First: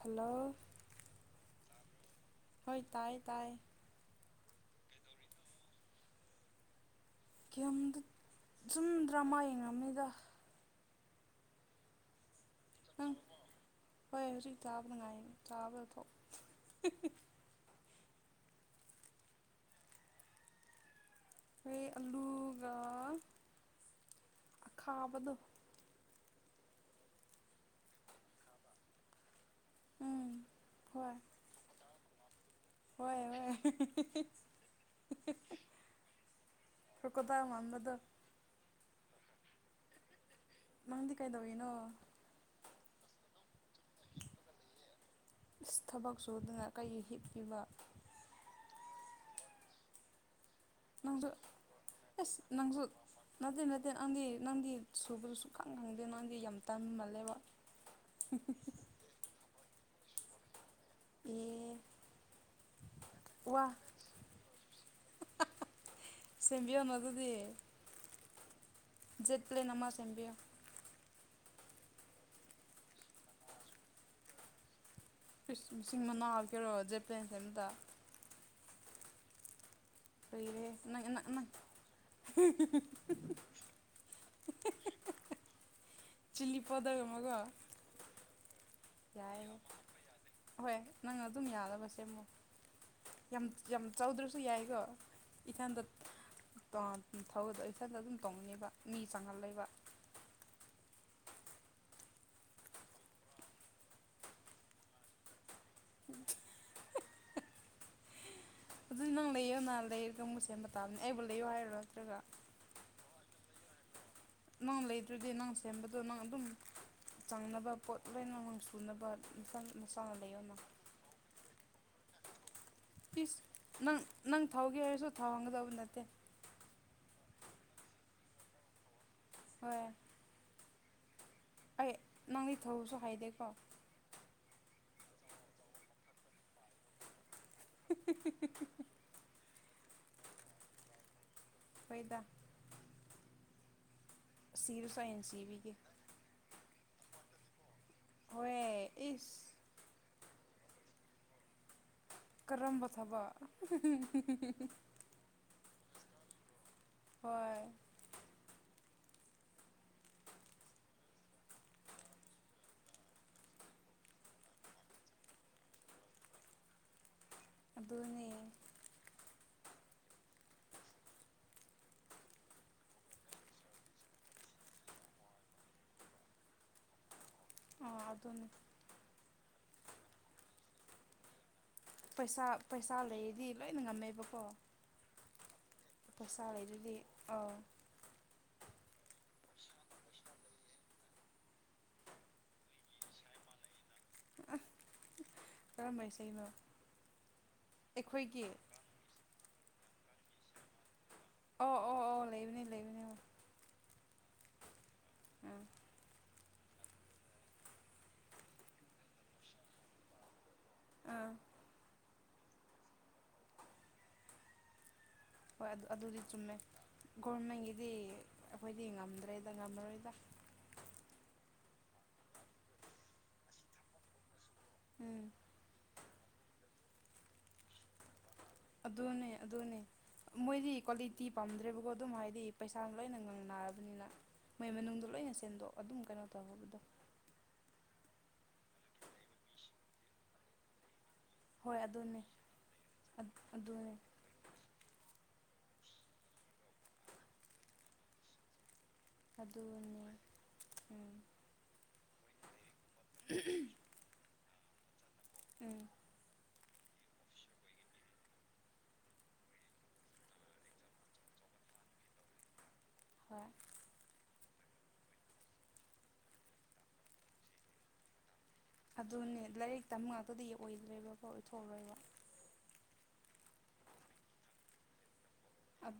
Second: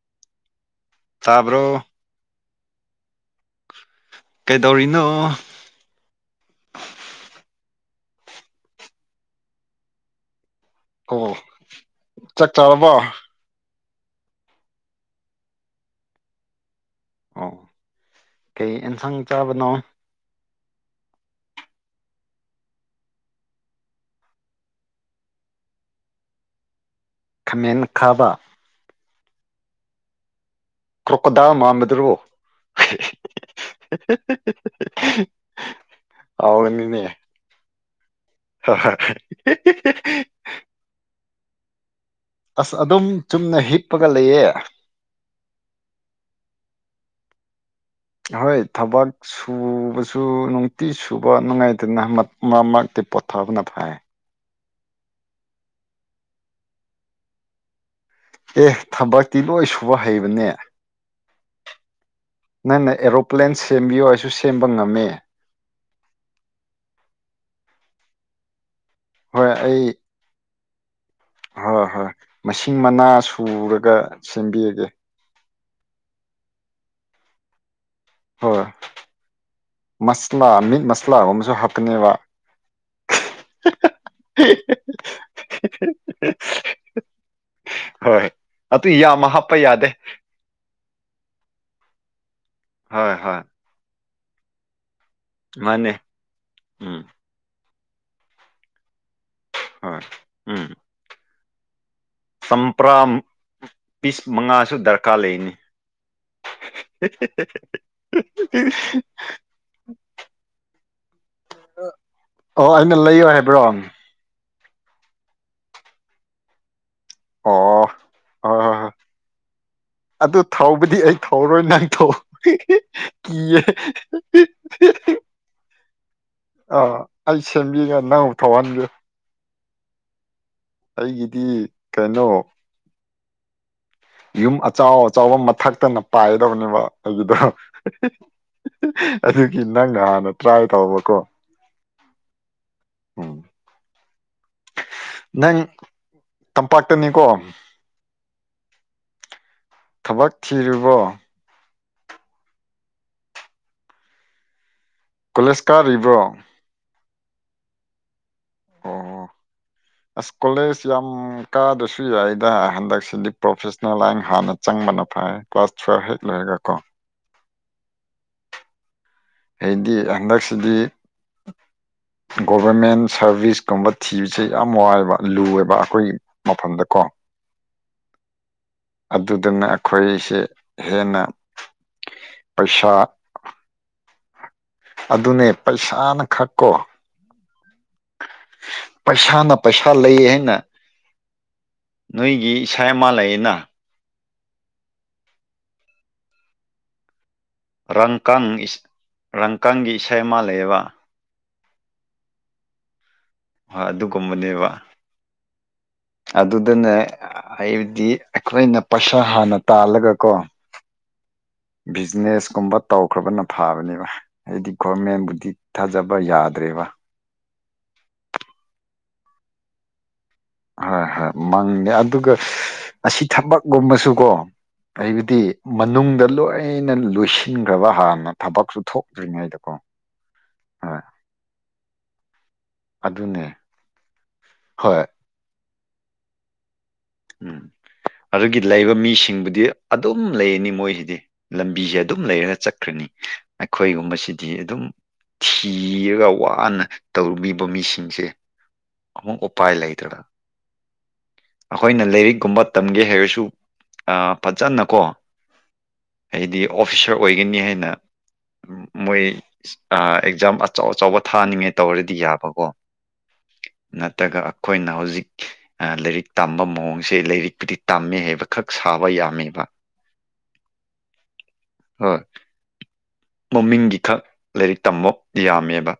hello ꯇꯥꯔꯕꯣ ꯍꯣꯏ ꯇꯥꯏ ꯇꯥꯏ ꯀꯩꯗꯧꯔꯤꯅꯣ ꯗ ꯁꯨꯝ ꯗ꯭ꯔꯃꯥ ꯌꯦꯡꯉꯝꯅꯤꯗ ꯑꯣ ꯆꯠ ꯆꯥꯔꯕꯣ ꯅꯪ ꯍꯣꯏ ꯍꯧꯖꯤꯛ ꯆꯥꯕꯅ ꯉꯥꯏ ꯆꯥꯕꯗꯣ ꯑꯣ ꯀꯩ ꯑꯦꯟꯁꯥꯡ ꯆꯥꯕꯅꯣ ꯍꯣꯏ ꯑꯂꯨꯒ ꯑꯈꯥꯕꯗꯣ ꯈꯥꯃꯦꯟ ꯈꯥꯕ ꯎꯝ ꯍꯣꯏ ꯀ꯭ꯔꯣꯀꯗꯥ ꯃꯥꯥꯟꯕꯗꯨ꯭ꯔꯣ ꯍꯣꯏ ꯍꯣꯏ [unintelligible] ꯍꯥꯎꯅꯤꯅꯦ ꯀ꯭ꯔꯣꯀꯣꯗꯥꯏꯜ ꯃꯥꯟꯕꯗꯣ ꯃꯪꯗꯤ ꯀꯩꯗꯧꯋꯅꯣ ꯑꯁ ꯑꯗꯨꯝ ꯆꯨꯝꯅ ꯍꯤꯞꯄꯒ ꯂꯩꯑ ꯏꯃ ꯍꯣꯏ ꯊꯕꯛ ꯁꯨꯕꯁꯨ ꯅꯨꯡꯇꯤ ꯅꯪꯁꯨ ꯁꯨꯕ ꯅꯨꯡꯉꯥꯏꯇꯅ ꯑꯁ ꯅꯪꯁꯨ ꯃꯃꯛꯇꯤ ꯄꯣꯊꯥꯕꯅ ꯐꯥꯏ ꯁꯨꯕꯗꯨꯁꯨ ꯈꯪ ꯈꯪꯗꯦ ꯅꯪꯗꯤ ꯌꯥꯝ ꯇꯝꯃꯜꯂꯦꯕ ꯑꯦ ꯊꯄꯥꯛꯇꯤ ꯂꯣꯏ ꯁꯨꯕ ꯍꯩꯕꯅꯦ ꯑꯦ ꯅꯪ ꯅ ꯑꯦꯔꯣꯄ꯭ꯂꯦꯟ ꯋꯥ ꯁꯦꯝꯕꯤꯌꯣ ꯑꯩꯁꯨ ꯁꯦꯝꯕ ꯉꯝꯃꯦ ꯁꯦꯝꯕꯤꯌ ꯑꯗꯨꯗꯤ ꯍꯣꯏ ꯑꯩ ꯖꯠꯂꯅꯃ ꯆꯝꯕꯌꯥ ꯍꯣꯏ ꯍꯣꯏ ꯃꯁꯤꯡ ꯃꯅꯥ ꯁꯨꯔꯒ ꯁꯦꯝꯕꯤꯔꯒꯦ ꯄꯁꯤꯡ ꯃꯅꯥꯎ ꯀꯦꯔꯣ ꯖꯦꯄꯦꯟꯁꯦꯝꯇ ꯍꯣꯏ ꯃꯁꯂꯥ ꯀꯔꯤꯔꯦ ꯃꯤꯠ ꯅꯪ ꯅꯪ ꯅꯪ ꯃꯁꯂꯥꯒꯨꯝꯕꯁꯨ ꯍꯥꯞꯀꯅꯦꯕ ꯍꯦ ꯍ ꯍꯍ ꯆꯂꯤ ꯄꯥꯎꯗꯔ ꯃꯒ ꯍꯣꯏ ꯑꯗꯨ ꯌꯥꯝꯃ ꯍꯥꯞꯄ ꯌꯥꯗꯦ ꯆꯃꯣ ꯍꯣꯏ ꯍꯣꯏ ꯌꯥꯝ ꯌꯥꯝ ꯆꯥꯎꯗ꯭ꯔꯁꯨ ꯌꯥꯏꯀꯣ ꯏꯊꯟꯗ ꯃꯥꯅꯦ ꯎꯝ ꯊꯕꯗꯣ ꯏꯊꯟꯗ ꯑꯗꯨꯝ ꯇꯣꯡꯅꯦꯕ ꯃꯤ ꯆꯪꯍꯜꯂꯕ ꯍꯣꯏ ꯎꯝ ꯆꯝꯄ꯭ꯔꯥ ꯄꯤꯁ ꯃꯉꯥꯁꯨ ꯗꯔꯀꯥꯔ ꯂꯩꯅꯤ ꯏ [inaudible] ꯑꯗꯨꯗꯤ ꯅꯪ ꯂꯩꯌꯣ ꯅꯍꯥꯟ ꯂꯩꯔꯒ ꯃꯨ ꯁꯦꯝꯕ ꯇꯥꯕꯅꯦ ꯑꯩꯕꯨ ꯂꯩꯌꯣ ꯍꯥꯏꯔꯣ ꯅꯠꯇ꯭ꯔꯒ ꯑꯣ ꯑꯩꯅ ꯂꯩꯌꯣ ꯍꯥꯏꯕ꯭ꯔꯣ ꯑꯣ ꯅꯪ ꯂꯩꯗ꯭ꯔꯗꯤ ꯅꯪ ꯁꯦꯝꯕꯗꯣ ꯅꯪ ꯑꯗꯨꯝ ꯆꯪꯅꯕ ꯍꯣꯏ ꯄꯣꯠ ꯂꯩꯅ ꯍꯣꯏ ꯍꯣꯏ ꯁꯨꯅꯕ ꯃꯁꯥꯅ ꯑꯗꯨ ꯂꯩꯌꯅ ꯊꯧꯕꯗꯤ ꯑꯩ ꯊꯧꯔꯣꯏ ꯅꯪ ꯊꯧ ꯏꯁ ꯀꯤꯌꯦ ꯅꯪ ꯅꯪ ꯊꯥꯎꯒꯦ ꯍꯥꯏꯔꯁꯨ ꯊꯥꯎꯍꯟꯒꯗꯕ ꯅꯠꯇꯦ ꯑꯥ ꯑꯩ ꯁꯦꯝꯕꯤꯒ ꯅꯉꯧ ꯊꯧꯅꯤꯕ ꯍꯣꯏ ꯑꯩꯒꯤ ꯑꯩ ꯅꯪꯗꯤ ꯊꯧꯕꯁꯨ ꯍꯥꯏꯗꯦꯀꯣ ꯌꯨꯝ ꯑꯆꯥꯎ ꯑꯆꯕ ꯃꯊꯛꯇꯅ ꯄꯥꯏꯒꯗꯕꯅꯦꯕ ꯑꯩꯒꯤꯗ ꯑꯗꯨꯒꯤ ꯅꯪꯅ ꯍꯥꯟꯅ ꯇ꯭ꯔꯥꯏ ꯇꯧꯕꯀꯣ ꯐꯗ ꯎꯝ ꯑꯩꯅ ꯅꯪ ꯁꯤꯕꯤꯒꯦ ꯇꯝꯄꯥꯛꯇꯅꯤꯀꯣ ꯑꯦꯏꯁ ꯊꯕꯛ ꯊꯤꯔꯤꯕꯣ ꯀꯔꯝꯕ ꯊꯕꯛ ꯀꯣꯂꯦꯖ ꯀꯥꯔꯤꯕ꯭ꯔꯣ ꯍꯣꯏ ꯑꯣ ꯑꯁ ꯀꯣꯂꯦꯖ ꯌꯥꯝ ꯀꯥꯗꯁꯨ ꯌꯥꯏꯗ ꯍꯟꯗꯛꯁꯤꯗꯤ ꯄ꯭ꯔꯣꯐꯦꯁꯅꯦꯜ ꯂꯥꯏꯟ ꯍꯥꯟꯅ ꯆꯪꯉ ꯥꯏ ꯀ꯭ꯂꯥꯁ ꯍ ꯂꯩꯔꯦꯒ ꯀꯣ ꯑꯗꯨꯅꯦ ꯍꯥꯏꯗꯤ ꯍꯟꯗꯛꯁꯤꯗꯤ ꯒꯣꯚꯔꯃꯦꯟ ꯁꯥꯔꯚꯤꯁꯀꯨꯝꯕ ꯊꯤꯕꯁꯦ ꯌꯥꯝ ꯋꯥꯏꯕ ꯂꯨꯋꯦꯕ ꯑꯩꯈꯣꯏꯒꯤ ꯃꯐꯝꯗꯀꯣ [unintelligible] ꯑꯥ ꯑꯗꯨꯅꯦ ꯑꯗꯨꯗꯨꯅ ꯑꯩꯈꯣꯏꯁꯦ ꯍꯦꯟꯅ ꯄꯩꯁꯥ ꯄꯩꯁꯥ ꯂꯩꯗꯤ ꯂꯣꯏꯅ ꯉꯝꯃꯦꯕ ꯑꯗꯨꯅꯦ ꯄꯩꯁꯥꯅ ꯈꯛ ꯀꯣ ꯂꯩꯔꯗꯤ ꯑꯥ ꯄꯩꯁꯥꯅ ꯄꯩꯁꯥ ꯂꯩ ꯍꯥꯏꯅ ꯅꯣꯏꯒꯤ ꯏꯁꯩ ꯑꯃ ꯂꯩꯌꯦꯅ ꯀꯔꯝꯕ ꯏꯁꯩꯅꯣ ꯔꯪꯀ ꯑꯩꯈꯣꯏꯒꯤ ꯔꯪꯀꯪꯒꯤ ꯏꯁꯩꯃꯥꯜꯂꯑꯕ ꯑꯣ ꯑꯣ ꯑꯣ ꯂꯩꯕꯅꯦ ꯂꯩꯕꯅꯦ ꯑꯣ ꯍꯣꯏ ꯑꯗꯨꯒꯨꯝꯕꯅꯦꯕ ꯑꯥ ꯑꯗꯨꯗꯅꯦ ꯑꯩꯗꯤ ꯑꯩꯈꯣꯏꯅ ꯄꯩꯁꯥ ꯍꯥꯟꯅ ꯇꯥꯜꯂꯒꯀꯣ ꯑꯥ ꯕꯤꯖꯤꯅꯦꯁ ꯀꯨꯝꯕ ꯇꯧꯈ꯭ꯔꯕꯅ ꯐꯕꯅꯦꯕ ꯍꯥꯏꯗꯤ ꯒꯣꯔꯃꯦꯟ ꯍꯣꯏ ꯑꯗꯨ ꯑꯗꯨꯗꯤ ꯆꯨꯝꯃꯦ ꯒꯣꯔꯃꯦꯟꯒꯤꯗꯤ ꯑꯩꯈꯣꯏꯗꯤ ꯉꯝꯃꯦ ꯂꯩꯗ ꯉꯝꯃꯔꯣꯏꯗ ꯍꯣꯏ ꯍꯣꯏ ꯃꯪꯅꯦꯦ ꯑꯗꯨꯒ ꯑꯁꯤ ꯊꯕꯛꯀꯨꯝꯕꯁꯨꯀꯣ ꯎꯝ ꯍꯥꯏꯕꯗꯤ ꯃꯅꯨꯡꯗ ꯂꯣꯏꯅ ꯂꯣꯏꯁꯤꯟꯈ꯭ꯔꯕ ꯍꯥꯟꯅ ꯄꯛꯁꯨ ꯑꯗꯨꯅꯦ ꯊꯣꯛꯇ꯭ꯔꯤꯉꯩꯗꯀꯣ ꯑꯗꯨꯅꯦ ꯃꯣꯏꯗꯤ ꯍꯣꯏ ꯀ꯭ꯋꯥꯂꯤꯇꯤ ꯄꯥꯝꯗ꯭ꯔꯦꯕꯀꯣ ꯑꯗꯨꯝ ꯍꯥꯏꯗꯤ ꯄꯩꯁꯥ ꯂꯣꯏꯅ ꯑꯗꯨꯅꯦ ꯉꯪꯅꯔꯕꯅꯤꯅ ꯃꯩ ꯍꯣꯏ ꯃꯅꯨꯡꯗ ꯂꯣꯏꯅ ꯁꯦꯟꯗꯣꯛ ꯑꯗꯨꯝ ꯀꯩꯅꯣ ꯇꯧꯕꯗꯣ ꯎꯝ ꯑꯗꯨꯒꯤ ꯂꯩꯕ ꯃꯤꯁꯤꯡꯕꯨꯗꯤ ꯑꯗꯨꯝ ꯂꯩꯅꯤ ꯃꯣꯏꯁꯤꯗꯤ ꯍꯣꯏ ꯂꯝꯕꯤꯁꯦ ꯑꯗꯨꯅꯦ ꯑꯗꯨꯝ ꯂꯩꯔꯒ ꯆꯠꯈ꯭ꯔꯅꯤ ꯑꯗꯨꯅꯦ ꯑꯩꯈꯣꯏꯒꯨꯝꯕꯁꯤꯗꯤ ꯑꯗꯨꯝ ꯊꯤꯔꯒ ꯋꯥꯅ ꯇꯧꯔꯨꯕ ꯃꯤꯁꯤꯡꯁꯦ ꯑꯃꯨꯛ ꯎꯄꯥꯏ ꯑꯗꯨꯅꯤ ꯎꯝ ꯑꯩꯅ ꯂꯥꯏꯔꯤꯛꯀꯨꯝꯕ ꯇꯝꯒꯦ ꯍꯥꯏꯔꯁꯨ ꯐꯖꯅ ꯀꯣ ꯎꯝ ꯍꯥꯏꯗꯤ ꯑꯣꯐꯤꯁꯔ ꯑꯣꯏꯒꯅꯤ ꯍꯥꯏꯅ ꯃꯣꯏ ꯑꯦꯛꯖꯥꯝ ꯑꯆꯧ ꯑꯆꯧꯕ ꯊꯥꯅꯤꯡꯉꯦ ꯇꯧꯔꯗꯤ ꯌꯥꯕꯀꯣ ꯍꯣꯏ ꯅꯠꯇ꯭ꯔꯒ ꯑꯩꯈꯣꯏꯅ ꯍꯧꯖꯤꯛ ꯂꯥꯏꯔꯤꯛ ꯇꯝꯕ ꯃꯑꯣꯡꯁꯦ ꯂꯥꯏꯔꯤꯛꯄꯨꯗꯤ ꯇꯝꯃꯦ ꯍꯥꯏꯕ ꯈꯛ ꯁꯥꯕ ꯑꯗꯨꯅꯦ ꯌꯥꯝꯃꯦꯕ ꯂꯥꯏꯔꯤꯛ ꯇꯝꯕ ꯉꯥꯛꯇꯗꯤ ꯑꯣꯏꯗ꯭ꯔꯣꯏꯕꯀꯣ ꯑꯣꯏꯊꯣꯛꯔꯣꯏꯕ ꯍꯣꯏ ꯃꯃꯤꯡꯒꯤ ꯈꯛ ꯂꯥꯏꯔꯤꯛ ꯇꯝꯕ ꯌꯥꯝꯃꯦꯕ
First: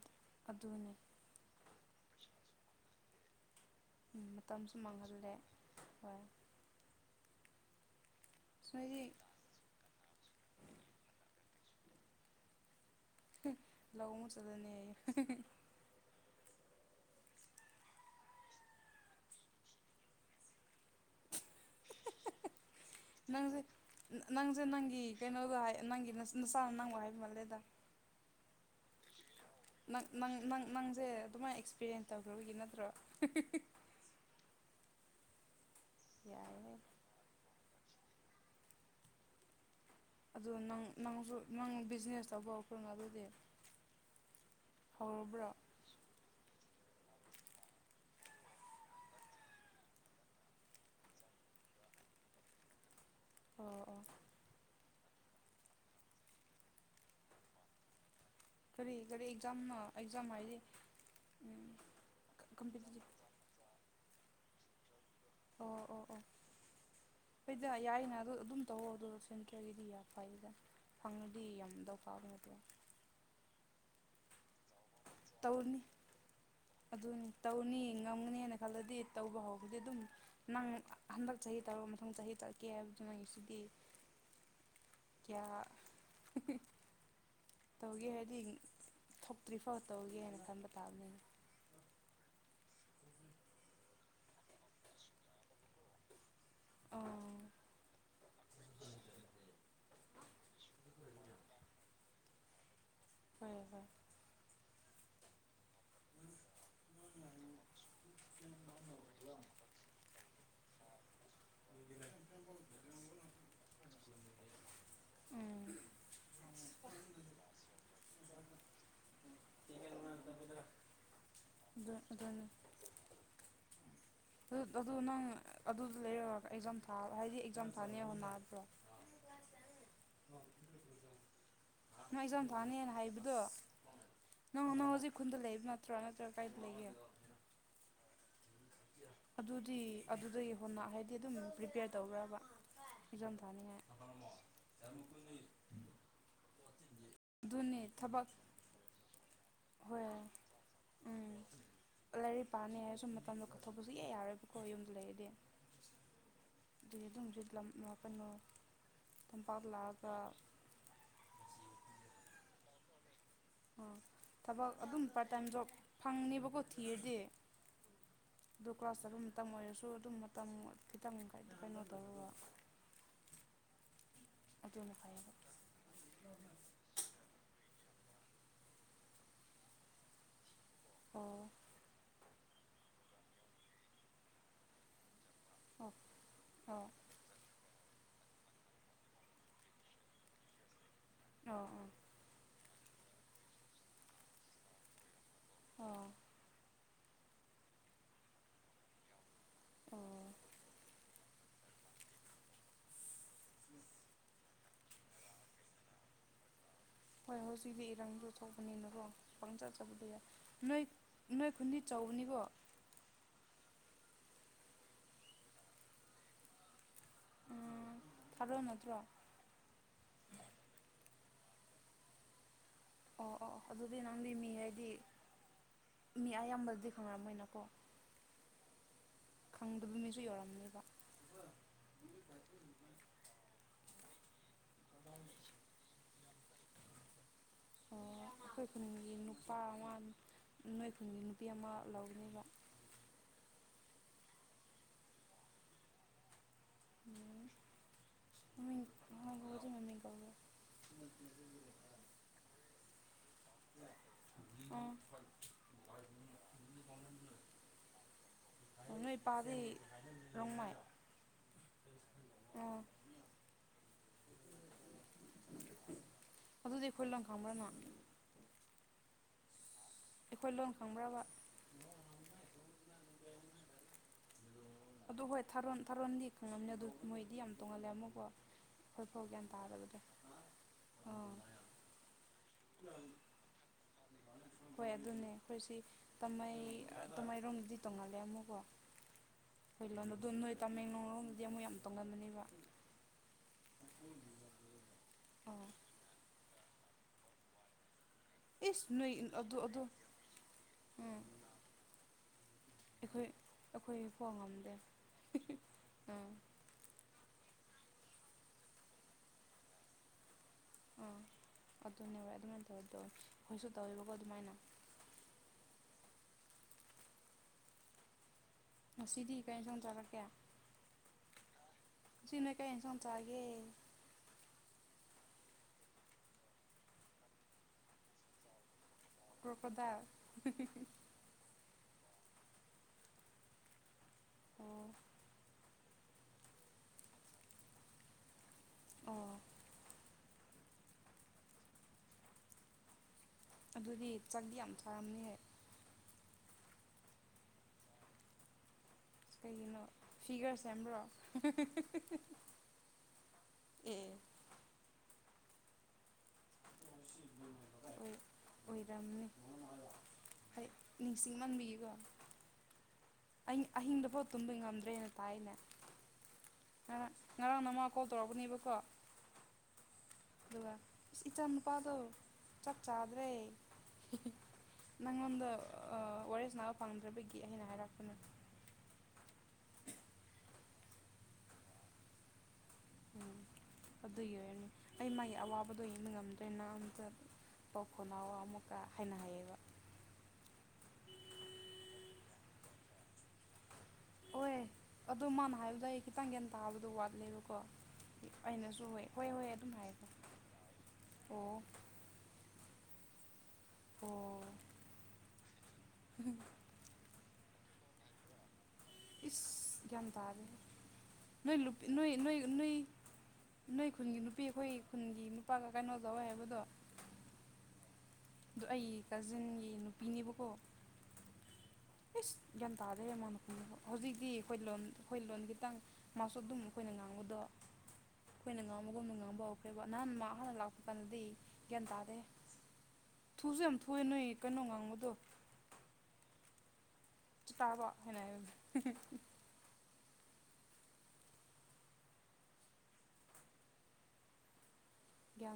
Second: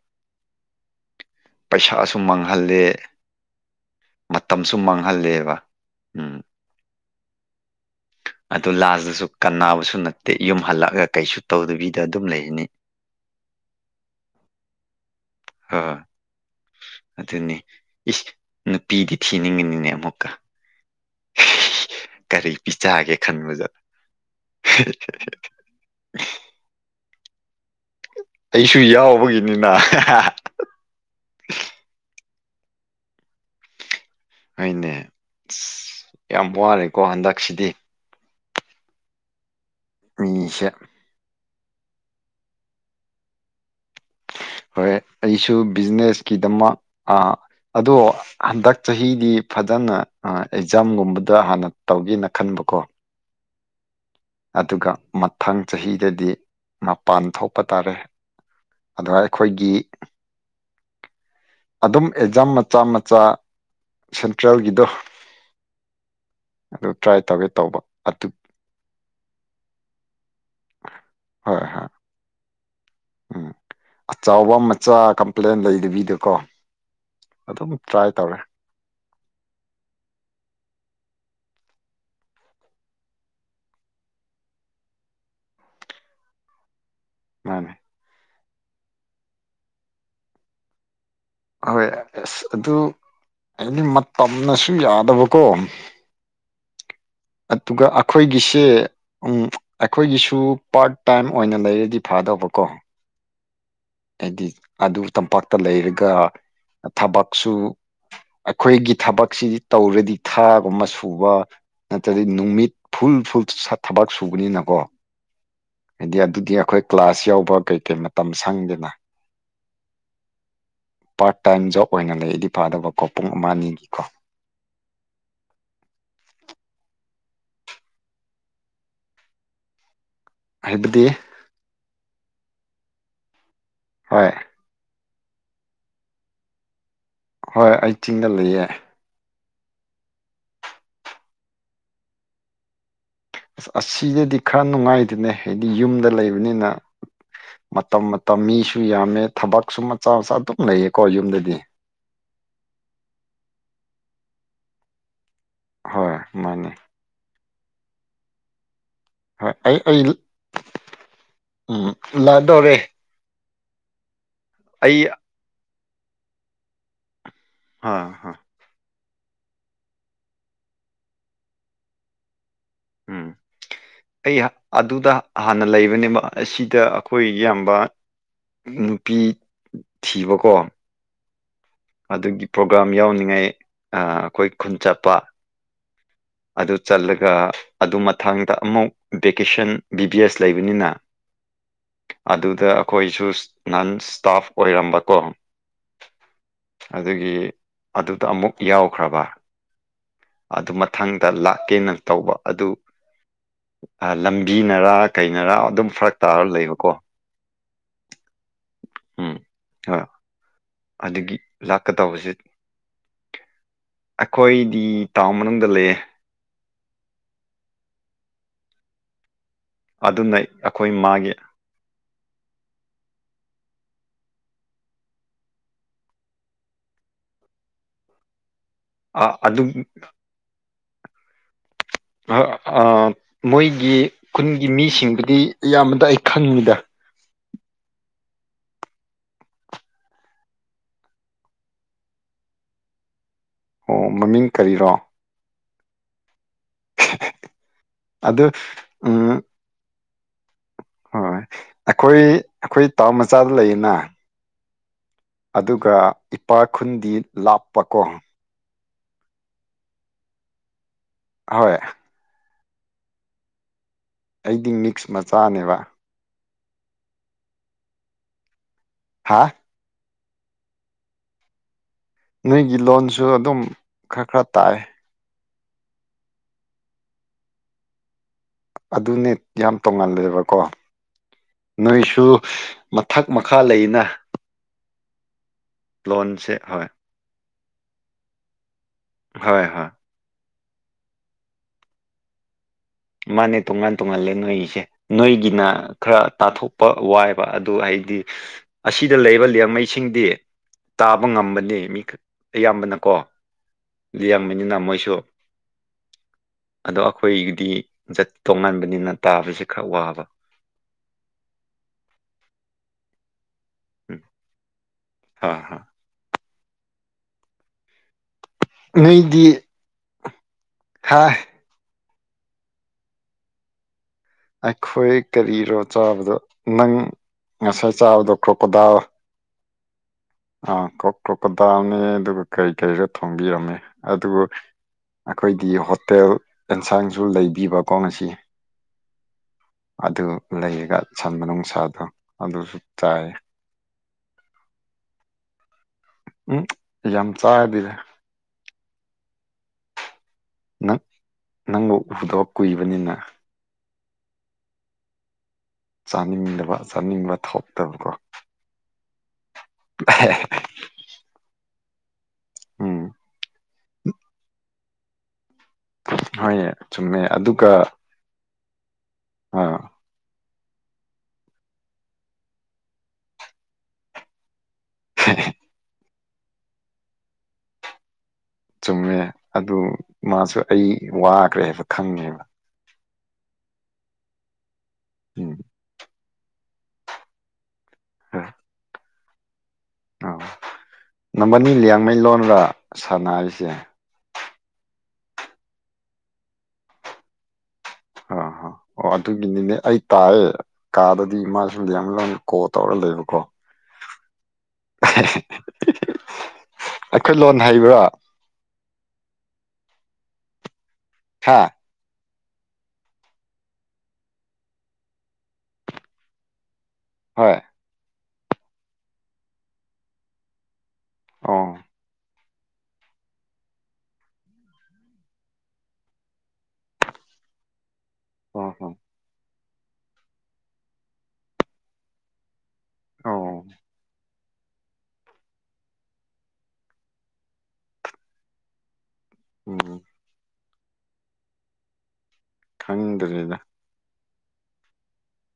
ꯑꯗꯨꯅꯦ ꯄꯩꯁꯥ ꯑ ꯁꯨꯝ ꯃꯥꯡꯍꯜꯂꯦ ꯃꯇꯝꯁꯨ ꯃꯥꯡꯍꯜꯂꯦꯕ ꯍꯣꯏ ꯎꯝ ꯑꯗꯨ ꯅꯣꯏꯗꯤ ꯂꯖꯇꯁꯨ ꯀꯟꯅꯕꯁꯨ ꯅꯠꯇꯦ ꯌꯨꯝ ꯍꯜꯂꯛꯑꯒ ꯀꯩꯁꯨ ꯇꯧꯗꯕꯤꯗ ꯑꯗꯨꯝ ꯂꯩꯅꯤ ꯂꯧ ꯃꯨ ꯆꯗꯅꯦ ꯑꯥ ꯑꯗꯨꯅꯦ ꯏꯁ ꯅꯨꯄꯤꯗꯤ ꯊꯤꯅꯤꯡꯉꯅꯤꯅꯦ ꯑꯃꯨꯛꯀ ꯀꯔꯤ ꯄꯤꯆꯥꯒꯦ ꯅꯪꯁꯦ ꯈꯟꯕꯗ ꯅꯪꯁꯦ ꯅꯪꯒꯤ ꯀꯩꯅꯣꯒ ꯅꯪꯒꯤ ꯅꯁꯥꯅ ꯅꯪꯉꯣ ꯍꯥꯏꯕ ꯃꯥꯜꯂꯦ ꯑꯩꯁꯨ ꯌꯥꯎꯕꯒꯤ ꯅ ꯅꯪꯁꯦ ꯑꯗꯨꯃꯥꯏꯅ ꯑꯦꯛꯁꯄꯤꯔꯤꯌꯦꯟꯁ ꯇꯧꯈ꯭ꯔꯕꯒꯤ ꯅꯠꯇ꯭ꯔꯣ ꯍꯅꯦ ꯑꯁ ꯌꯥꯝ ꯌꯥꯏꯍꯦ ꯋꯥꯔꯦꯀꯣ ꯍꯟꯗꯛꯁꯤꯗꯤ ꯑꯗꯨꯪ ꯃꯤꯁꯦ ꯅꯪꯁꯨ ꯅꯪ ꯕꯤꯖꯤꯅꯦꯁ ꯇꯧꯕꯈꯅ ꯑꯗꯨꯗꯤ ꯍꯣꯏ ꯍꯧꯔꯕ꯭ꯔꯣ ꯑꯩꯁꯨ ꯕꯤꯖꯤꯅꯦꯁꯀꯤꯗꯃꯛ ꯑ ꯑꯗꯣ ꯍꯟꯗꯛ ꯆꯍꯤꯗꯤ ꯐꯖꯅ ꯑꯦꯛꯖꯥꯝꯒꯨꯝꯕꯗ ꯍꯥꯟꯅ ꯇꯧꯒꯦꯅ ꯈꯟꯕꯀꯣ ꯑꯣ ꯑꯣ ꯑꯗꯨꯒ ꯃꯊꯪ ꯆꯍꯤꯗꯗꯤ ꯃꯄꯥꯟ ꯊꯣꯛꯄ ꯇꯥꯔꯦ ꯀꯔꯤ ꯑꯗ ꯀꯔꯤ ꯑꯦꯛꯖꯥꯝ ꯑꯩꯈꯣꯏꯒꯤ ꯑꯦꯛꯖꯥꯝ ꯍꯥꯏꯗꯤ ꯎꯝ ꯑꯗꯨꯝ ꯑꯦꯛꯖꯥꯝ ꯃꯆꯥ ꯀꯝꯄꯤꯇꯤꯇꯤꯞ ꯃꯆꯥ ꯁꯦꯟꯇ꯭ꯔꯦꯜꯒꯤꯗꯣ ꯑꯣ ꯑꯣ ꯑꯣ ꯑꯗꯨ ꯇ꯭ꯔꯥꯏ ꯇꯧꯒꯦ ꯍꯣꯏꯗ ꯇꯧꯕ ꯑꯗꯨ ꯌꯥꯏꯅꯗ ꯑꯗꯨꯝ ꯇꯧ ꯑꯗꯨ ꯁꯤꯟꯈ꯭ꯔꯒꯗꯤ ꯌꯥꯔ ꯐꯥꯏꯗ ꯐꯪꯗꯤ ꯍꯣꯏ ꯌꯥꯝ ꯍꯣꯏ ꯗꯧꯀꯥꯕ ꯅꯗꯣ ꯑꯆꯕ ꯃꯆꯥ ꯀꯝꯄ꯭ꯂꯦꯟ ꯂꯩꯗꯕꯤꯗꯀꯣ ꯑꯗꯨꯅꯤ ꯑꯗꯨꯝ ꯇꯧꯅꯤ ꯇ꯭ꯔꯥꯏ ꯉꯝꯒꯅꯤ ꯇꯧꯔꯦ ꯍꯥꯏꯅ ꯈꯜꯂꯗꯤ ꯇꯧꯕ ꯍꯧꯧꯕꯗꯤ ꯑꯗꯨꯝ ꯅꯪ ꯍꯟꯗꯛ ꯆꯍꯤ ꯇꯧꯔꯛ ꯃꯊꯪ ꯆꯍꯤ ꯆꯠꯀꯦ ꯍꯥꯏꯕꯗꯨꯃ ꯁꯤꯗꯤ [unintelligible] ꯀꯌꯥ ꯃꯥꯅꯦ ꯇꯧꯒꯦ ꯍꯥꯏꯗꯤ ꯊꯣꯛꯇ꯭ꯔꯤꯐꯥꯎ ꯇꯧꯒꯦ ꯍꯥꯏꯅ ꯈꯟꯕ ꯇꯥꯕꯅꯤꯅ ꯑꯣꯏ ꯑꯁ ꯑꯗꯨ ꯍꯥꯏꯗꯤ ꯃꯇꯝꯅꯁꯨ ꯌꯥꯗꯕꯀꯣ ꯑꯣ ꯑꯗꯨꯒ ꯑꯩꯈꯣꯏꯒꯤꯁꯦ ꯑꯩꯈꯣꯏꯒꯤꯁꯨ ꯄꯥꯔꯠ ꯇꯥꯏꯝ ꯑꯣꯏꯅ ꯂꯩꯔꯗꯤ ꯐꯦ ꯑꯗꯣꯕꯀꯣ ꯍꯣꯏ ꯍꯣꯏ ꯍꯥꯏꯗꯤ ꯑꯗꯨ ꯇꯝꯄꯥꯛꯇ ꯂꯩꯔꯒ ꯊꯕꯛꯁꯨ ꯑꯩꯈꯣꯏꯒꯤ ꯊꯕꯛꯁꯤꯗꯤ ꯇꯧꯔꯗꯤ ꯊꯥ ꯑꯃ ꯁꯨꯕ ꯅꯠꯇ꯭ꯔꯗꯤ ꯅꯨꯃꯤꯠ ꯐꯨꯜ ꯐꯨꯜ ꯊꯕꯛ ꯁꯨꯕꯅꯤꯅꯀꯣ ꯎꯝ ꯍꯥꯏꯗꯤ ꯑꯗꯨꯗꯤ ꯑꯩꯈꯣꯏ ꯀ꯭ꯂꯥꯁ ꯌꯥꯎꯕ ꯀꯩ ꯀꯩ ꯃꯇꯝ ꯁꯪꯗꯦꯅ [inaudible] ꯄꯥꯔꯠ ꯇꯥꯏꯝ ꯑꯗꯨ ꯖꯣꯕ ꯑꯣꯏꯅ ꯑꯗꯨꯅꯤ ꯂꯩꯗꯤ ꯐꯥꯗꯕꯀꯣ ꯄꯨꯡ ꯑꯃ ꯑꯅꯤꯒꯤ ꯀꯣ ꯑꯗꯨ ꯑꯗꯨ ꯅꯪ ꯑꯗꯨ ꯂꯩꯔ ꯑꯦꯛꯖꯥꯝ ꯊꯥ ꯍꯥꯏꯗꯤ ꯑꯦꯛꯖꯥꯝ ꯊꯥꯅꯤ ꯍꯣꯅꯗ꯭ꯔꯣ ꯍꯥꯏꯗꯤ ꯅ ꯑꯦꯛꯖꯥꯝ ꯊꯥꯅꯤꯅ ꯍꯥꯏꯕꯗꯣ ꯍꯣꯏ ꯅꯪ ꯍꯧꯖꯤꯛ ꯎꯈꯨꯟꯗ ꯂꯩꯕ ꯅꯠꯇ꯭ꯔꯥ ꯅꯠꯇ꯭ꯔꯒ ꯀꯥꯏꯗ ꯂꯩꯒꯦ ꯍꯣꯏ ꯑꯩ ꯆꯤꯡꯗ ꯂꯩꯑ ꯑꯗꯨꯗꯤ ꯑꯗꯨꯗꯒꯤ ꯍꯨꯟꯅ ꯍꯥꯏꯗꯤ ꯑꯗꯨꯝ ꯄ꯭ꯔꯤꯄꯦꯌꯔ ꯇꯧꯕ꯭ꯔꯕ ꯑꯦꯛꯖꯥꯝ ꯑꯁ ꯊꯥꯅꯤꯡꯉꯥꯏ ꯑꯁꯤꯗꯗꯤ ꯈꯔ ꯅꯨꯡꯉꯥꯏꯗꯅꯦ ꯍꯥꯏꯗꯤ ꯌꯨꯝꯗ ꯂꯩꯕꯅꯤꯅ ꯑꯗꯨꯅꯦ ꯃꯇꯝ ꯊꯕꯛ ꯃꯇꯝ ꯃꯤꯁꯨ ꯌꯥꯝꯃꯦ ꯊꯕꯛ ꯁꯨꯝ ꯍꯣꯏ ꯃꯆꯥ ꯃꯆꯥ ꯑꯗꯨꯝ ꯂꯩꯌꯦꯀꯣ ꯎꯝ ꯌꯨꯝꯗꯗꯤ ꯍꯧꯖꯤꯛ ꯌꯥꯔꯣꯏꯕꯀꯣ ꯌꯨꯝꯗ ꯂꯩꯔꯗꯤ ꯍꯣꯏ ꯃꯥꯅꯤ ꯃꯄ ꯍꯣꯏ ꯑꯩ ꯑꯩ ꯎꯝ ꯂꯥꯛꯗꯧꯔꯦ ꯑꯣ ꯊꯕꯛ ꯑꯩ ꯑꯗꯨꯝ ꯄꯥꯔꯠ ꯇꯥꯏꯝ ꯖꯣꯕ ꯐꯪꯅꯦꯕꯀꯣ ꯊꯤꯔꯗꯤ ꯍ ꯍ ꯀ꯭ꯂꯥꯁ ꯑꯗꯨ ꯃꯇꯝ ꯑꯣꯏꯔꯁꯨ ꯑꯗꯨꯝ ꯃꯇꯝ ꯈꯤꯇꯪ ꯀꯩꯅꯣ ꯇꯧꯔꯨꯒ ꯎꯝ ꯑꯩ ꯑꯗꯨꯅ ꯑꯗꯨꯗ ꯐꯩꯌꯦꯕ ꯍꯥꯟꯅ ꯂꯩꯕꯅꯦꯕ ꯑꯁꯤꯗ ꯑꯩꯈꯣꯏ ꯏꯌꯥꯝꯕ ꯅꯨꯄꯤ ꯊꯤꯕꯀꯣ ꯑꯣ ꯑꯗꯨꯒꯤ ꯄ꯭ꯔꯣꯒꯥ꯭ꯔꯥꯝ ꯌꯥꯎꯅꯤꯡꯉꯥꯏ ꯑꯩꯈꯣꯏ ꯈꯨꯟ ꯆꯠꯄ ꯑꯣ ꯑꯗꯨ ꯑꯣ ꯆꯜꯂꯒ ꯑꯗꯨ ꯃꯊꯥꯡꯗ ꯑꯃꯨꯛ ꯚꯦꯀꯦꯁꯟ ꯕꯤ ꯕꯤ ꯑꯦꯁ ꯂꯩꯕꯅꯤꯅ ꯑꯣ ꯑꯣ ꯑꯗꯨꯗ ꯑꯩꯈꯣꯏꯁꯨ ꯅꯟ ꯏꯁꯇꯥꯐ ꯑꯣꯏꯔꯝꯕꯀꯣ ꯑꯣ ꯑꯗꯨꯒꯤ ꯑꯗꯨꯗ ꯑꯃꯨꯛ ꯌꯥꯎꯈ꯭ꯔꯕ ꯑꯣ ꯑꯗꯨ ꯃꯊꯪꯗ ꯂꯥꯛꯀꯦ ꯅꯪ ꯇꯧꯕ ꯑꯗꯨ ꯂꯝꯕꯤꯅꯔꯥ ꯀꯩꯅꯔꯥ ꯑꯗꯨꯝ ꯐꯔꯛ ꯇꯥꯔꯒ ꯂꯩꯕꯀꯣ ꯍꯣꯏ ꯍꯧꯖꯤꯛꯇꯤ ꯏꯔꯪꯗꯣ ꯊꯣꯛꯧꯕꯅꯤꯅꯀꯣ ꯎꯝ ꯄꯪ ꯍꯣꯏ ꯆꯠꯆꯕꯗꯨ ꯌꯥꯏ ꯅꯣꯏ ꯑꯗꯨꯒꯤ ꯅꯣꯏ ꯈꯨꯟꯗꯤ ꯂꯥꯛꯀꯗꯧꯕꯁꯤ ꯆꯥꯎꯕꯅꯤꯀꯣ ꯑꯩꯈꯣꯏꯗꯤ ꯇꯥꯎꯟ ꯃꯅꯨꯡꯗ ꯂꯩꯌꯦ ꯊꯥꯔꯛ ꯅꯠꯇ꯭ꯔꯣ ꯑꯗꯨꯅ ꯑꯩꯈꯣꯏ ꯃꯥꯒꯤ ꯑꯣ ꯑꯣ ꯑꯗꯨꯗꯤ ꯅꯪꯒꯤ ꯃꯤ ꯍꯥꯏꯗꯤ ꯃꯤ ꯑꯌꯥꯝꯕꯗꯗꯤ ꯈꯪꯅꯔꯝꯃꯣꯏꯅꯀꯣ ꯑꯗꯨ ꯈꯪꯗꯕ ꯃꯤꯁꯨ ꯌꯧꯔꯝꯅꯦꯕ ꯃꯣꯏꯒꯤ ꯈꯨꯟꯒꯤ ꯃꯤꯁꯤꯡꯗꯨꯗꯤ ꯑꯌꯥꯝꯕꯗ ꯑꯩ ꯈꯪꯉꯤꯗ [inaudible] ꯑꯩꯈꯣꯏ ꯈꯨꯟꯒꯤ ꯅꯨꯄꯥ ꯑꯃ ꯅꯣꯏ ꯈꯨꯟꯒꯤ ꯅꯨꯄꯤ ꯑꯃ ꯂꯧꯒꯅꯦꯕ ꯑꯣ ꯃꯃꯤꯡ ꯀꯔꯤꯔꯣ ꯃꯃꯤꯡ ꯑꯗ ꯎꯝ ꯍꯧꯖꯤꯛ ꯃꯃꯤꯡ ꯀꯧꯔꯦ ꯍꯣꯏ ꯑꯩꯈꯣꯏ ꯑꯩꯈꯣꯏ ꯇꯥꯎꯟ ꯃꯆꯥꯗ ꯂꯩꯌꯦꯅ ꯑꯣ ꯑꯗꯨꯒ ꯏꯄꯥ ꯈꯨꯟꯗꯤ ꯂꯥꯞꯄꯀꯣ ꯑꯗꯨꯅꯄꯥꯗꯤ ꯔꯅꯨꯡꯃꯥꯏ ꯍꯣꯏ ꯎꯝ ꯑꯩꯗꯤ ꯃꯤꯛꯁ ꯃꯆꯥꯅꯦꯕ ꯑꯗꯨꯗꯤ ꯑꯩꯈꯣꯏ ꯂꯪ ꯈꯪꯕ꯭ꯔꯥꯅ ꯍꯥꯥ ꯑꯩꯈꯣꯏ ꯂꯣꯟ ꯈꯪꯕ꯭ꯔꯕ ꯅꯣꯏꯒꯤ ꯂꯣꯟꯁꯨ ꯑꯗꯨꯝ ꯈꯔ ꯈꯔ ꯇꯥꯏ ꯑꯗꯨ ꯍꯣꯏ ꯊꯥꯔꯣꯟ ꯊꯥꯔꯣꯟꯗꯤ ꯈꯪꯉꯕꯅꯦ ꯑꯗꯨ ꯃꯣꯏꯗꯤ ꯌꯥꯝ ꯇꯣꯡꯍꯜꯂꯦ ꯑꯃꯣꯀꯣ ꯑꯗꯨꯅꯦ ꯌꯥꯝ ꯇꯣꯡꯉꯜꯂꯦꯕꯀꯣ ꯑꯥ ꯅꯣꯏꯁꯨ ꯃꯊꯛ ꯃꯈꯥ ꯂꯩꯅ ꯍꯣꯏ ꯑꯗꯨꯅꯦ ꯑꯩꯈꯣꯏ ꯁꯤ ꯂꯣꯟꯁꯦ ꯇꯥꯃꯥꯏ ꯍꯣꯏ ꯇꯃꯥꯏꯔꯣꯝꯗꯗꯤ ꯇꯣꯡꯅꯜꯂꯦ ꯑꯃꯨꯀꯣ ꯍꯣꯏ ꯂꯣꯗꯣ ꯅꯣꯏ ꯇꯥꯃꯦꯡꯂꯣꯡꯔꯣꯝꯗꯗꯤ ꯑꯃꯨꯛ ꯌꯥꯝ ꯇꯣꯡꯒꯟꯕꯅꯦꯕ ꯃꯥꯅꯦ ꯇꯣꯉꯥꯟ ꯇꯣꯡꯉꯜꯂꯦ ꯅꯣꯏꯁꯦ ꯅꯣꯏꯒꯤꯅ ꯑꯥ ꯈꯔ ꯇꯥꯊꯣꯛ ꯋꯥꯏꯕ ꯑꯗꯨ ꯍꯥꯏꯗꯤ ꯏꯁ ꯅꯣꯏ ꯑꯁꯤꯗ ꯂꯩꯕ ꯑꯗꯨ ꯑꯗꯨ ꯂꯦꯝꯃꯩꯁꯤꯡꯗꯤ ꯎꯝ ꯇꯥꯕ ꯉꯝꯕꯅꯤ ꯃꯤꯈ ꯑꯌꯥꯝꯕꯅꯀꯣ ꯑꯩꯈꯣꯏ ꯑꯩꯈꯣꯏ ꯑꯗꯨ ꯐꯥꯎ ꯉꯝꯗꯦ ꯌꯥꯝꯌꯥꯝꯕꯅꯤꯅ ꯃꯣꯏꯁꯨ ꯑꯥ ꯑꯗꯣ ꯑꯩꯈꯣꯏꯒꯤꯗꯤꯠ ꯇꯣꯉꯥꯟꯕꯅꯤꯅ ꯇꯥꯕꯁꯤꯦ ꯈꯔ ꯋꯥꯕ ꯑꯥ ꯑꯗꯨꯅꯦ ꯍ ꯑꯗꯨꯃꯥꯏꯅ ꯇꯧꯋꯤ ꯇꯧꯋ ꯑꯩꯈꯣꯏꯁꯨ ꯇꯧꯋꯦꯕꯀꯣ ꯎꯝ ꯑꯗꯨꯃꯥꯏꯅ ꯍꯥ ꯍꯥ ꯉꯁꯤꯗꯤ ꯀꯔꯤ ꯁꯣꯡꯖꯔꯠꯀꯦ ꯍꯥ ꯅ ꯀꯩ ꯁꯣꯟ ꯆꯔꯒꯦ ꯑꯩꯈꯣꯏ ꯀꯔꯤꯔꯣ ꯆꯥꯕꯗꯣ ꯅꯪ ꯉꯁꯥꯏ ꯆꯥꯕꯗꯣ ꯀ꯭ꯔꯣꯀꯣꯗꯥ ꯔꯣꯀꯗꯥ ꯇꯥꯑꯅꯤ ꯑꯗꯨꯒ ꯀꯩ ꯀꯩꯔꯥ ꯊꯣꯡꯕꯤꯔꯝꯃꯦ ꯑꯗꯨꯕꯨ ꯑꯣ ꯑꯩꯈꯣꯏ ꯍꯥꯏꯗꯤ ꯍꯣꯇꯦꯜ ꯑꯦꯟꯁꯥꯡꯁꯨ ꯂꯩꯕꯤꯕꯀꯣ ꯉ ꯑꯣ ꯑꯗꯨ ꯂꯩꯔꯒ ꯁꯟꯕ ꯅꯨꯡꯁꯥꯗꯣ ꯑꯗꯨꯁꯨ ꯆꯥꯏꯌꯦ ꯑꯗꯨꯗꯤ ꯆꯪꯗꯤ ꯌꯥꯝ ꯐꯔꯝꯅꯤꯍ ꯎꯝ ꯌꯥꯝ ꯆꯥꯔꯗꯤꯔꯦ ꯀꯩꯒꯤꯅꯣ ꯐꯤꯒꯔ ꯁꯦꯝꯕ꯭ꯔꯣ ꯅꯪ ꯅꯪꯕꯨ ꯎꯗꯕ ꯀꯨꯏꯕꯅꯤꯅ ꯆꯥꯅꯤꯡꯗꯕ ꯆꯥꯅꯤꯡꯕ ꯊꯣꯛꯇꯕꯀꯣ ꯍ ꯅꯤꯡꯁꯤꯡꯃꯥꯟꯕꯤꯌꯦꯀꯣ ꯎꯝ ꯑ ꯑꯍꯤꯡꯗꯐꯥꯎ ꯇꯨꯝꯕ ꯉꯝꯗ꯭ꯔꯦꯅ ꯇꯥꯏꯅꯦ ꯍꯣꯏ ꯆꯨꯝꯃꯦ ꯑꯗꯨꯒ ꯀꯣ ꯑꯥ ꯑꯗꯨꯒ ꯏꯁ ꯏꯆꯥ ꯅꯨꯨꯄꯥꯗꯣ ꯆꯞ ꯆꯥꯗ꯭ꯔꯦ ꯅꯪꯉꯣꯟꯗ ꯋꯥꯔꯤꯔꯦ ꯁꯥꯟꯅꯕ ꯄꯥꯝꯗ꯭ꯔꯕꯒꯤ ꯑꯩꯅ ꯍꯥꯏꯔꯛꯄꯅ ꯆꯨꯝꯃꯦ ꯑꯗꯨ ꯃꯥꯁꯨ ꯑꯩ ꯋꯥꯈ꯭ꯔꯦ ꯍꯥꯏꯕ ꯈꯪꯉꯦꯕ ꯎꯝ ꯑꯗꯨꯒꯤ ꯑꯣꯏꯔꯅꯤ ꯑꯩ ꯃꯥꯒꯤ ꯎꯝ ꯑꯋꯥꯕꯗꯣ ꯌꯦꯡꯕ ꯉꯝꯗ꯭ꯔꯦꯅ ꯑꯝꯇ ꯄꯥꯎꯈꯣꯅ ꯑꯃ ꯃꯨꯀ ꯍ ꯍꯥꯏꯅ ꯍꯌꯦ ꯑ ꯅꯝꯕꯅꯤ ꯂꯌꯥꯡꯃꯩ ꯂꯣꯟꯒ ꯁꯥꯟꯅꯔꯤꯁꯦ ꯍ ꯑꯗꯣ ꯃꯥꯅ ꯍꯥꯏꯕꯗ ꯑꯩ ꯈꯤꯇꯪ ꯒ꯭ꯌꯥꯟ ꯇꯥꯕꯗꯣ ꯋꯥꯠꯂꯦꯕꯀꯣ ꯑ ꯍ ꯑꯩꯅꯁꯨ ꯍꯣꯏ ꯑꯣ ꯍꯣꯏ ꯍꯣꯏ ꯑꯗꯨꯝ ꯑꯗꯨꯒꯤꯅꯤꯅꯦ ꯑꯩ ꯍꯥꯏꯕ ꯇꯥꯏꯑꯦ ꯀꯥꯗꯗꯤ ꯑꯣ ꯃꯥꯁꯨ ꯌꯥꯝ ꯂ ꯀꯣꯜ ꯇꯧꯔ ꯂꯩꯕ ꯣ ꯑꯣ ꯑꯩꯈꯣꯏ ꯂꯣꯟ ꯍꯥꯏꯩꯕ꯭ꯔꯥ ꯏꯁ ꯀ꯭ꯟ ꯇꯥꯔꯦ ꯍꯥ ꯅꯣꯏ ꯂꯨꯄꯤ ꯅꯣꯏ ꯅꯣꯏꯣꯏ ꯑꯗꯨ ꯅꯣꯏ ꯅꯣꯏ ꯈꯨꯟꯒꯤ ꯅꯨꯄꯤ ꯑꯩꯈꯣꯏ ꯈꯨꯟꯒꯤ ꯅꯨꯄꯥꯒ ꯀꯩꯅꯣ ꯇꯧꯋꯦ ꯍꯥꯏꯕꯗꯣ ꯍꯣꯏ ꯑꯗꯨ ꯑꯩꯒꯤ ꯀꯥꯖꯤꯟꯒꯤ ꯅꯨꯄꯤꯅꯦꯕꯀꯣ ꯑꯣ ꯑꯁ ꯒ꯭ꯌꯥꯟ ꯇꯥꯗꯩꯌꯦ ꯃꯥ ꯃꯗ ꯍꯧꯖꯤꯛꯇꯤ ꯑꯩꯈꯣꯏ ꯂꯣꯟ ꯑꯩꯈꯣꯏ ꯂꯣꯟ ꯈꯤꯇꯪ ꯃꯥꯁꯨ ꯑꯗꯨꯝ ꯑꯩꯈꯣꯏꯅ ꯉꯥꯡꯕꯗꯣ [inaudible] ꯑꯩꯈꯣꯏꯅ ꯍꯣ ꯉꯥꯡꯕꯒꯨꯝꯕ ꯉꯥꯡꯕ ꯍꯧꯈ꯭ꯔꯦꯕ ꯅꯍꯥꯟ ꯃꯥ ꯍꯥꯟꯅ ꯂꯥꯛꯄ ꯀꯥꯟꯗꯗꯤ ꯒ꯭ꯌꯥꯟ ꯇꯥꯗꯦ ꯑꯣ ꯊꯨꯁꯨ ꯌꯥꯝ ꯊꯣꯛꯑꯦ ꯅꯣꯏ ꯀꯩꯅꯣ ꯉꯥꯡꯕꯗꯣ ꯆ ꯇꯕ ꯍꯥꯏꯦ ꯎꯝ ꯈꯪꯗ꯭ꯔꯔꯤꯦꯗ ꯒ꯭ꯌꯥꯟ